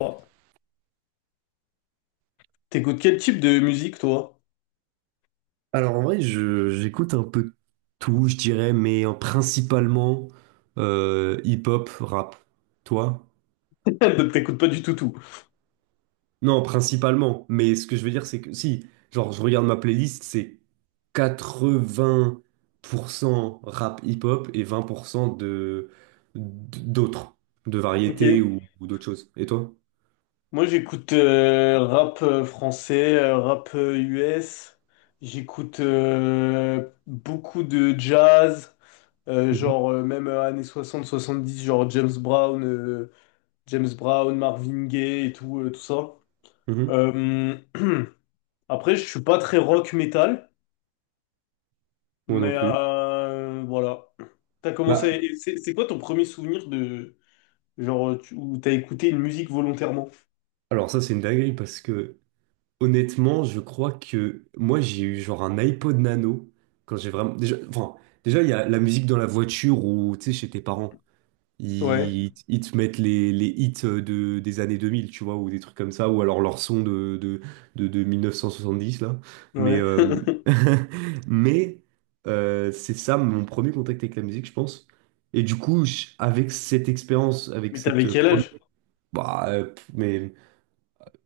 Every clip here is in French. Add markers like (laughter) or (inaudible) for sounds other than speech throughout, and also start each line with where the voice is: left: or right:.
left: Oh, t'écoutes quel type de musique, toi?
right: Alors en vrai, j'écoute un peu tout, je dirais, mais principalement hip-hop, rap. Toi?
left: (laughs) T'écoutes pas du tout tout.
right: Non, principalement. Mais ce que je veux dire, c'est que si, genre, je regarde ma playlist, c'est 80% rap hip-hop et 20% de d'autres, de
left: Ok.
right: variétés ou d'autres choses. Et toi?
left: Moi, j'écoute rap français, rap US. J'écoute beaucoup de jazz,
right: Mhm,
left: genre même années 60 70, genre James Brown, James Brown, Marvin Gaye et tout, tout ça.
right: mhm.
left: Euh, (clears throat) Après, je suis pas très rock metal,
right: Moi non
left: mais
right: plus.
left: voilà. T'as
right: Bah,
left: commencé. C'est quoi ton premier souvenir de genre, tu, où t'as écouté une musique volontairement.
right: alors ça, c'est une dinguerie parce que honnêtement, je crois que moi j'ai eu genre un iPod Nano quand j'ai vraiment déjà, enfin, déjà il y a la musique dans la voiture ou tu sais chez tes parents,
left: Ouais,
right: ils te mettent les hits, de des années 2000, tu vois, ou des trucs comme ça, ou alors leur son de 1970 là, mais
left: ouais. (laughs)
right: (laughs) mais c'est ça mon premier contact avec la musique, je pense. Et du coup avec cette expérience, avec
left: Mais
right: cette
left: t'avais quel
right: première,
left: âge?
right: mais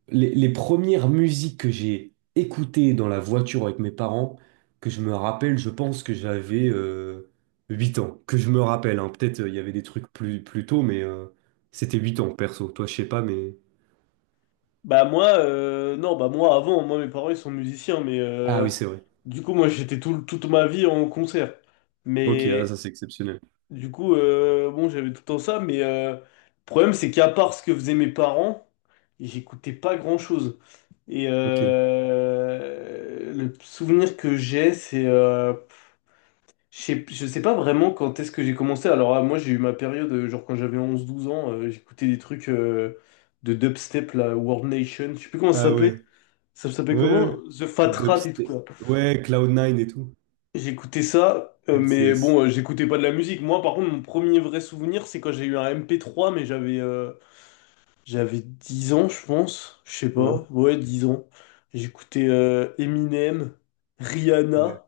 right: les premières musiques que j'ai écoutées dans la voiture avec mes parents, que je me rappelle, je pense que j'avais 8 ans. Que je me rappelle, hein. Peut-être, il y avait des trucs plus tôt, mais c'était 8 ans perso. Toi, je sais pas, mais.
left: Bah moi, non, bah moi avant, moi mes parents ils sont musiciens, mais
right: Ah oui, c'est vrai.
left: du coup moi j'étais toute ma vie en concert.
right: Ok, ah,
left: Mais
right: ça c'est exceptionnel.
left: du coup, bon j'avais tout le temps ça, mais le problème c'est qu'à part ce que faisaient mes parents, j'écoutais pas grand-chose. Et
right: Ok.
left: le souvenir que j'ai, c'est... je sais pas vraiment quand est-ce que j'ai commencé. Alors, ah, moi, j'ai eu ma période, genre quand j'avais 11 12 ans, j'écoutais des trucs de dubstep, la World Nation, je sais plus comment ça
right: Ah
left: s'appelait.
right: ouais.
left: Ça
right: Ouais.
left: s'appelait
right: Ouais.
left: comment? The Fat Rat et tout,
right: Dubstep.
left: là.
right: Ouais, cloud nine et tout.
left: J'écoutais ça, mais
right: NCS.
left: bon, j'écoutais pas de la musique. Moi, par contre, mon premier vrai souvenir, c'est quand j'ai eu un MP3, mais j'avais 10 ans, je pense. Je sais
right: Ouais.
left: pas. Ouais, 10 ans. J'écoutais Eminem,
right: Ouais.
left: Rihanna,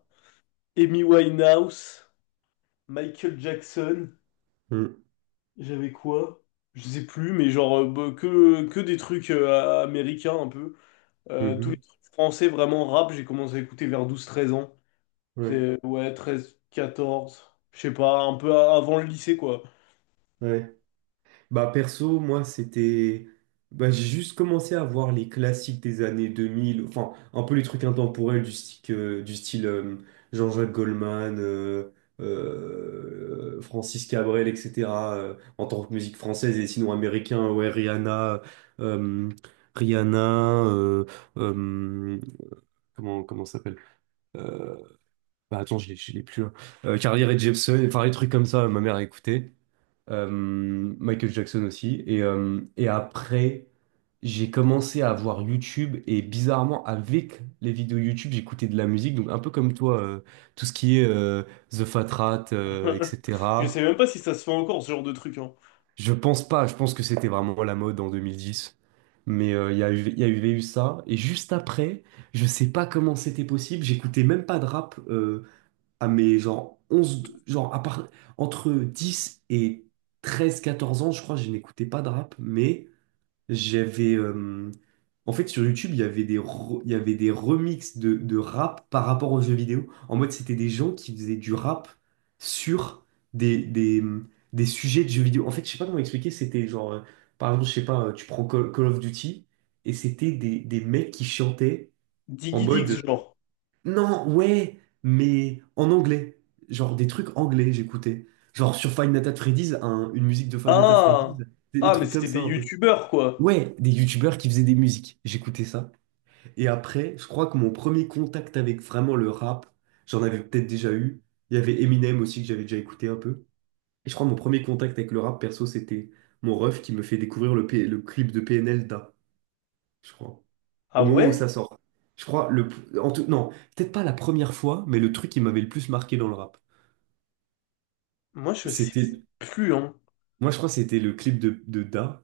left: Amy Winehouse, Michael Jackson.
right: Mm.
left: J'avais quoi? Je sais plus, mais bah, que des trucs américains un peu. Tous les
right: Mhm.
left: trucs français, vraiment rap, j'ai commencé à écouter vers 12 13 ans.
right: Ouais.
left: C'est, ouais, 13 14 je sais pas, un peu avant le lycée, quoi.
right: Ouais. Bah perso, moi c'était. Bah, j'ai juste commencé à voir les classiques des années 2000, enfin un peu les trucs intemporels du style Jean-Jacques Goldman, Francis Cabrel, etc. En tant que musique française et sinon américain, ouais, euh, Rihanna, euh, comment ça s'appelle? Euh, bah attends, je l'ai plus là. Carly Rae Jepsen, enfin les trucs comme ça, ma mère écoutait euh, Michael Jackson aussi. Et après, j'ai commencé à voir YouTube et bizarrement, avec les vidéos YouTube, j'écoutais de la musique. Donc un peu comme toi, tout ce qui est The Fat Rat,
left: (laughs) Je
right: etc.
left: sais même pas si ça se fait encore, ce genre de truc, hein.
right: Je pense pas, je pense que c'était vraiment la mode en 2010. Mais il y a eu ça. Et juste après, je sais pas comment c'était possible, j'écoutais même pas de rap, à mes genre onze, genre à part, entre 10 et 13 14 ans, je crois, je n'écoutais pas de rap, mais j'avais. En fait, sur YouTube, il y avait des remixes de rap par rapport aux jeux vidéo. En mode, c'était des gens qui faisaient du rap sur des, des, des sujets de jeux vidéo. En fait, je sais pas comment expliquer, c'était genre, par exemple, je sais pas, tu prends Call of Duty, et c'était des mecs qui chantaient en
left: Diggy Diggs,
right: mode.
left: genre.
right: Non, ouais, mais en anglais. Genre des trucs anglais, j'écoutais. Genre sur Five Nights at Freddy's, une musique de Five Nights at Freddy's,
left: Ah!
right: des
left: Ah, mais
right: trucs comme
left: c'était des
right: ça un peu.
left: youtubeurs, quoi.
right: Ouais, des youtubeurs qui faisaient des musiques. J'écoutais ça. Et après, je crois que mon premier contact avec vraiment le rap, j'en avais peut-être déjà eu. Il y avait Eminem aussi que j'avais déjà écouté un peu. Et je crois que mon premier contact avec le rap perso, c'était mon ref qui me fait découvrir le clip de PNL Da, je crois,
left: Ah
right: au moment où
left: ouais?
right: ça sort. Je crois, le, en tout, non, peut-être pas la première fois, mais le truc qui m'avait le plus marqué dans le rap,
left: Moi, je sais
right: c'était
left: plus, hein.
right: moi, je crois que c'était le clip de Da.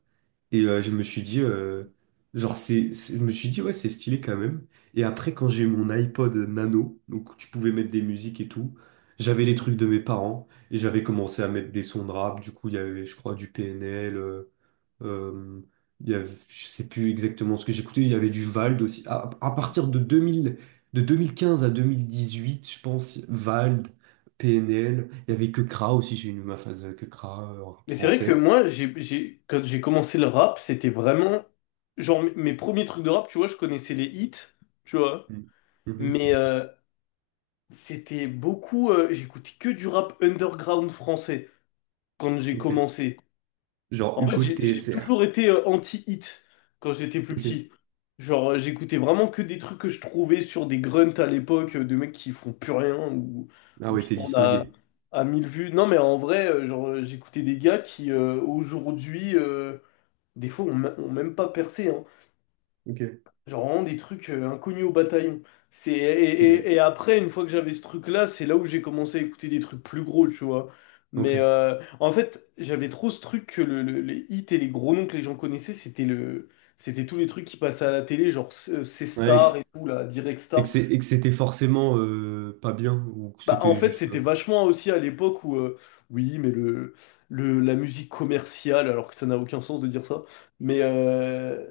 right: Et je me suis dit, genre, je me suis dit, ouais, c'est stylé quand même. Et après, quand j'ai mon iPod Nano, donc tu pouvais mettre des musiques et tout, j'avais les trucs de mes parents et j'avais commencé à mettre des sons de rap. Du coup, il y avait, je crois, du PNL. Euh, il y avait, je sais plus exactement ce que j'écoutais. Il y avait du Vald aussi. À partir de 2015 à 2018, je pense, Vald. PNL. Il y avait que Kra aussi, j'ai eu ma phase que Kra en rap
left: Mais c'est vrai que
right: français.
left: moi, j'ai, quand j'ai commencé le rap, c'était vraiment... Genre, mes premiers trucs de rap, tu vois, je connaissais les hits, tu vois.
right: Mm. Mhm.
left: Mais c'était beaucoup... j'écoutais que du rap underground français quand j'ai
right: Ok.
left: commencé.
right: Genre
left: En fait,
right: Hugo
left: j'ai
right: TSR.
left: toujours été anti-hit quand j'étais plus
right: Ok.
left: petit. Genre, j'écoutais vraiment que des trucs que je trouvais sur des grunts à l'époque, de mecs qui font plus rien ou,
right: Ah
left: ou
right: ouais,
left: qui
right: t'es
left: tournent
right: distingué.
left: à 1000 vues. Non, mais en vrai, genre, j'écoutais des gars qui, aujourd'hui... des fois, on n'a même pas percé, hein.
right: Ok.
left: Genre vraiment des trucs inconnus au bataillon.
right: Stylé.
left: Et après, une fois que j'avais ce truc-là, c'est là où j'ai commencé à écouter des trucs plus gros, tu vois. Mais
right: Ok.
left: en fait, j'avais trop ce truc que les hits et les gros noms que les gens connaissaient, c'était tous les trucs qui passaient à la télé, genre
right: Ouais, et que
left: C-Star et tout, là, Direct
right: et que
left: Star.
right: c'est- et que c'était forcément pas bien ou que
left: Bah, en
right: c'était
left: fait,
right: juste.
left: c'était vachement aussi à l'époque où, oui, mais la musique commerciale, alors que ça n'a aucun sens de dire ça, mais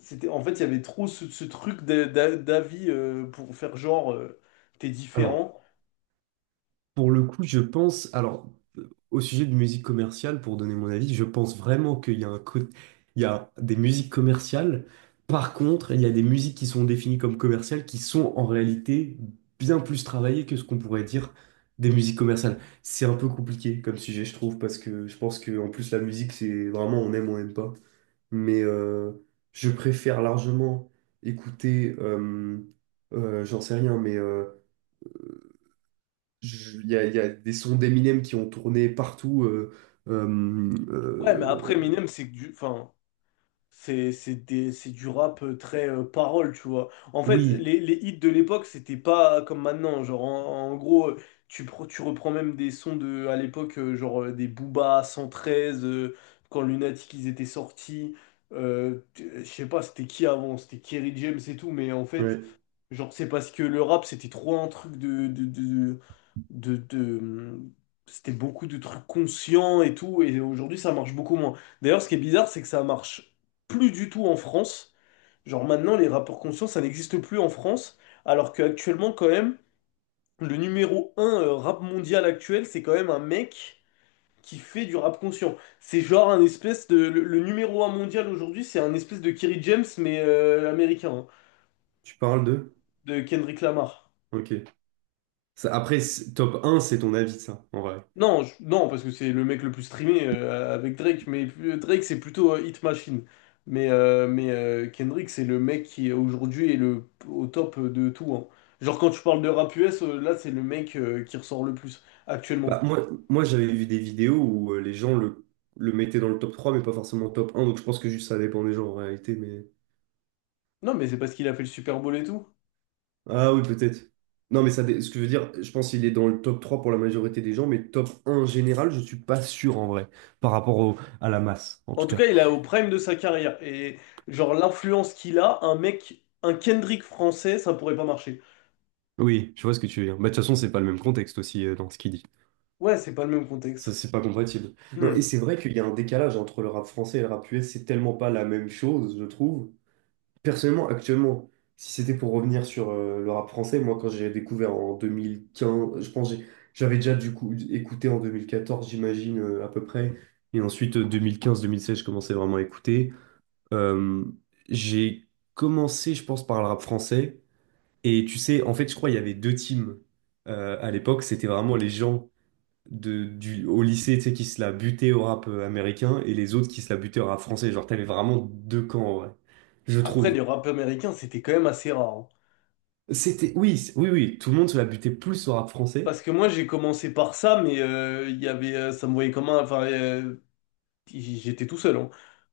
left: c'était, en fait, il y avait trop ce truc d'avis pour faire genre, t'es
right: Alors.
left: différent.
right: Pour le coup, je pense, alors, au sujet de musique commerciale, pour donner mon avis, je pense vraiment qu'il y a un côté, il y a des musiques commerciales. Par contre, il y a des musiques qui sont définies comme commerciales qui sont en réalité bien plus travaillées que ce qu'on pourrait dire des musiques commerciales. C'est un peu compliqué comme sujet, je trouve, parce que je pense que en plus la musique, c'est vraiment on aime, on n'aime pas. Mais je préfère largement écouter, j'en sais rien, mais il y a des sons d'Eminem qui ont tourné partout. Euh,
left: Ouais, mais après,
right: euh,
left: Eminem, c'est que du, enfin, c'est du rap très parole, tu vois. En fait,
right: Oui,
left: les hits de l'époque, c'était pas comme maintenant. Genre, en gros, tu, tu reprends même des sons de, à l'époque, des Booba 113, quand Lunatic, ils étaient sortis. Je sais pas, c'était qui avant? C'était Kerry James et tout, mais en fait,
right: ouais.
left: genre, c'est parce que le rap, c'était trop un truc de c'était beaucoup de trucs conscients et tout, et aujourd'hui, ça marche beaucoup moins. D'ailleurs, ce qui est bizarre, c'est que ça marche plus du tout en France. Genre, maintenant, les rappeurs conscients, ça n'existe plus en France, alors qu'actuellement, quand même, le numéro un rap mondial actuel, c'est quand même un mec qui fait du rap conscient. C'est genre un espèce de... le numéro un mondial aujourd'hui, c'est un espèce de Kerry James, mais américain, hein,
right: Tu parles de?
left: de Kendrick Lamar.
right: Ok. Ça, après, top un c'est ton avis, ça, en vrai.
left: Non, parce que c'est le mec le plus streamé avec Drake, mais Drake c'est plutôt Hit Machine. Mais Kendrick c'est le mec qui aujourd'hui est le, au top de tout, hein. Genre quand tu parles de rap US, là c'est le mec qui ressort le plus actuellement.
right: Bah, moi j'avais vu des vidéos où les gens le mettaient dans le top 3 mais pas forcément top un, donc je pense que juste ça dépend des gens en réalité. Mais.
left: Non, mais c'est parce qu'il a fait le Super Bowl et tout.
right: Ah oui, peut-être. Non, mais ça, ce que je veux dire, je pense qu'il est dans le top 3 pour la majorité des gens, mais top un général, je suis pas sûr en vrai, par rapport à la masse, en
left: En
right: tout
left: tout
right: cas.
left: cas, il est au prime de sa carrière. Et genre l'influence qu'il a, un mec, un Kendrick français, ça pourrait pas marcher.
right: Oui, je vois ce que tu veux dire. Bah, de toute façon, c'est pas le même contexte aussi, dans ce qu'il dit.
left: Ouais, c'est pas le même
right: Ça,
left: contexte.
right: c'est pas compatible. Non, et
left: Hmm.
right: c'est vrai qu'il y a un décalage entre le rap français et le rap US, c'est tellement pas la même chose, je trouve. Personnellement, actuellement, si c'était pour revenir sur le rap français, moi, quand j'ai découvert en 2015, je pense que j'avais déjà du coup écouté en 2014, j'imagine, à peu près. Et ensuite, 2015-2016, je commençais vraiment à écouter. Euh, j'ai commencé, je pense, par le rap français. Et tu sais, en fait, je crois qu'il y avait deux teams, à l'époque. C'était vraiment les gens au lycée, tu sais, qui se la butaient au rap américain et les autres qui se la butaient au rap français. Genre, t'avais vraiment deux camps, en vrai, je
left: Après, les
right: trouve.
left: rap américains, c'était quand même assez rare, hein.
right: Oui, oui, oui, tout le monde se la butait plus au rap français.
left: Parce que moi j'ai commencé par ça, mais il y avait, ça me voyait comme un, enfin, j'étais tout seul, hein.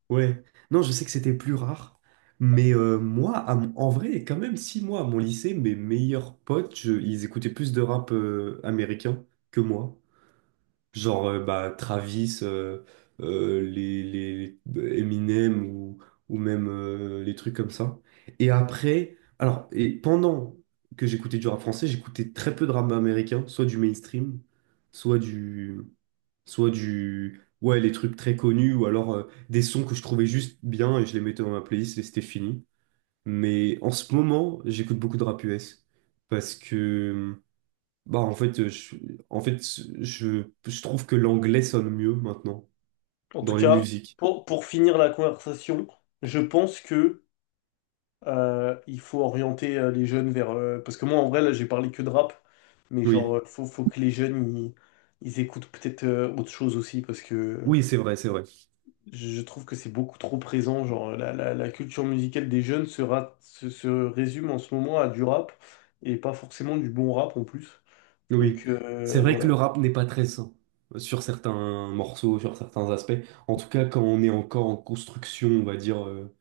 right: Ouais. Non, je sais que c'était plus rare. Mais moi, en vrai, quand même, si moi, à mon lycée, mes meilleurs potes, ils écoutaient plus de rap américain que moi. Genre, bah, Travis, les Eminem ou même les trucs comme ça. Et après, alors, et pendant que j'écoutais du rap français, j'écoutais très peu de rap américain, soit du mainstream, soit du, ouais, les trucs très connus, ou alors des sons que je trouvais juste bien et je les mettais dans ma playlist et c'était fini. Mais en ce moment, j'écoute beaucoup de rap US parce que bah, en fait, en fait, je trouve que l'anglais sonne mieux maintenant
left: En tout
right: dans les
left: cas,
right: musiques.
left: pour finir la conversation, je pense que il faut orienter les jeunes vers, parce que moi en vrai là j'ai parlé que de rap, mais
right: Oui,
left: faut, faut que les jeunes ils écoutent peut-être autre chose aussi, parce que
right: oui, c'est vrai, c'est vrai.
left: je trouve que c'est beaucoup trop présent. Genre la culture musicale des jeunes se, ra- se se résume en ce moment à du rap et pas forcément du bon rap en plus. Donc
right: Oui, c'est vrai que le
left: voilà.
right: rap n'est pas très sain, sur certains morceaux, sur certains aspects. En tout cas, quand on est encore en construction, on va dire.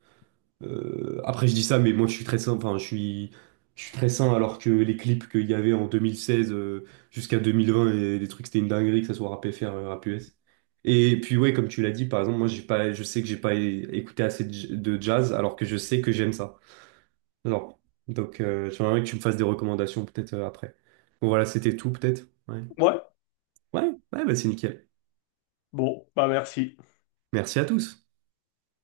right: Après, je dis ça, mais moi, je suis très sain. Enfin, je suis très sain alors que les clips qu'il y avait en 2016, jusqu'à 2020 et les trucs, c'était une dinguerie, que ça soit rap FR, rap US. Et puis, ouais, comme tu l'as dit, par exemple, moi, j'ai pas, je sais que j'ai pas écouté assez de de jazz alors que je sais que j'aime ça. Alors, donc, j'aimerais que tu me fasses des recommandations peut-être, après. Bon, voilà, c'était tout peut-être. Ouais,
left: Ouais,
right: ouais, ouais, bah, c'est nickel.
left: bon, bah merci.
right: Merci à tous.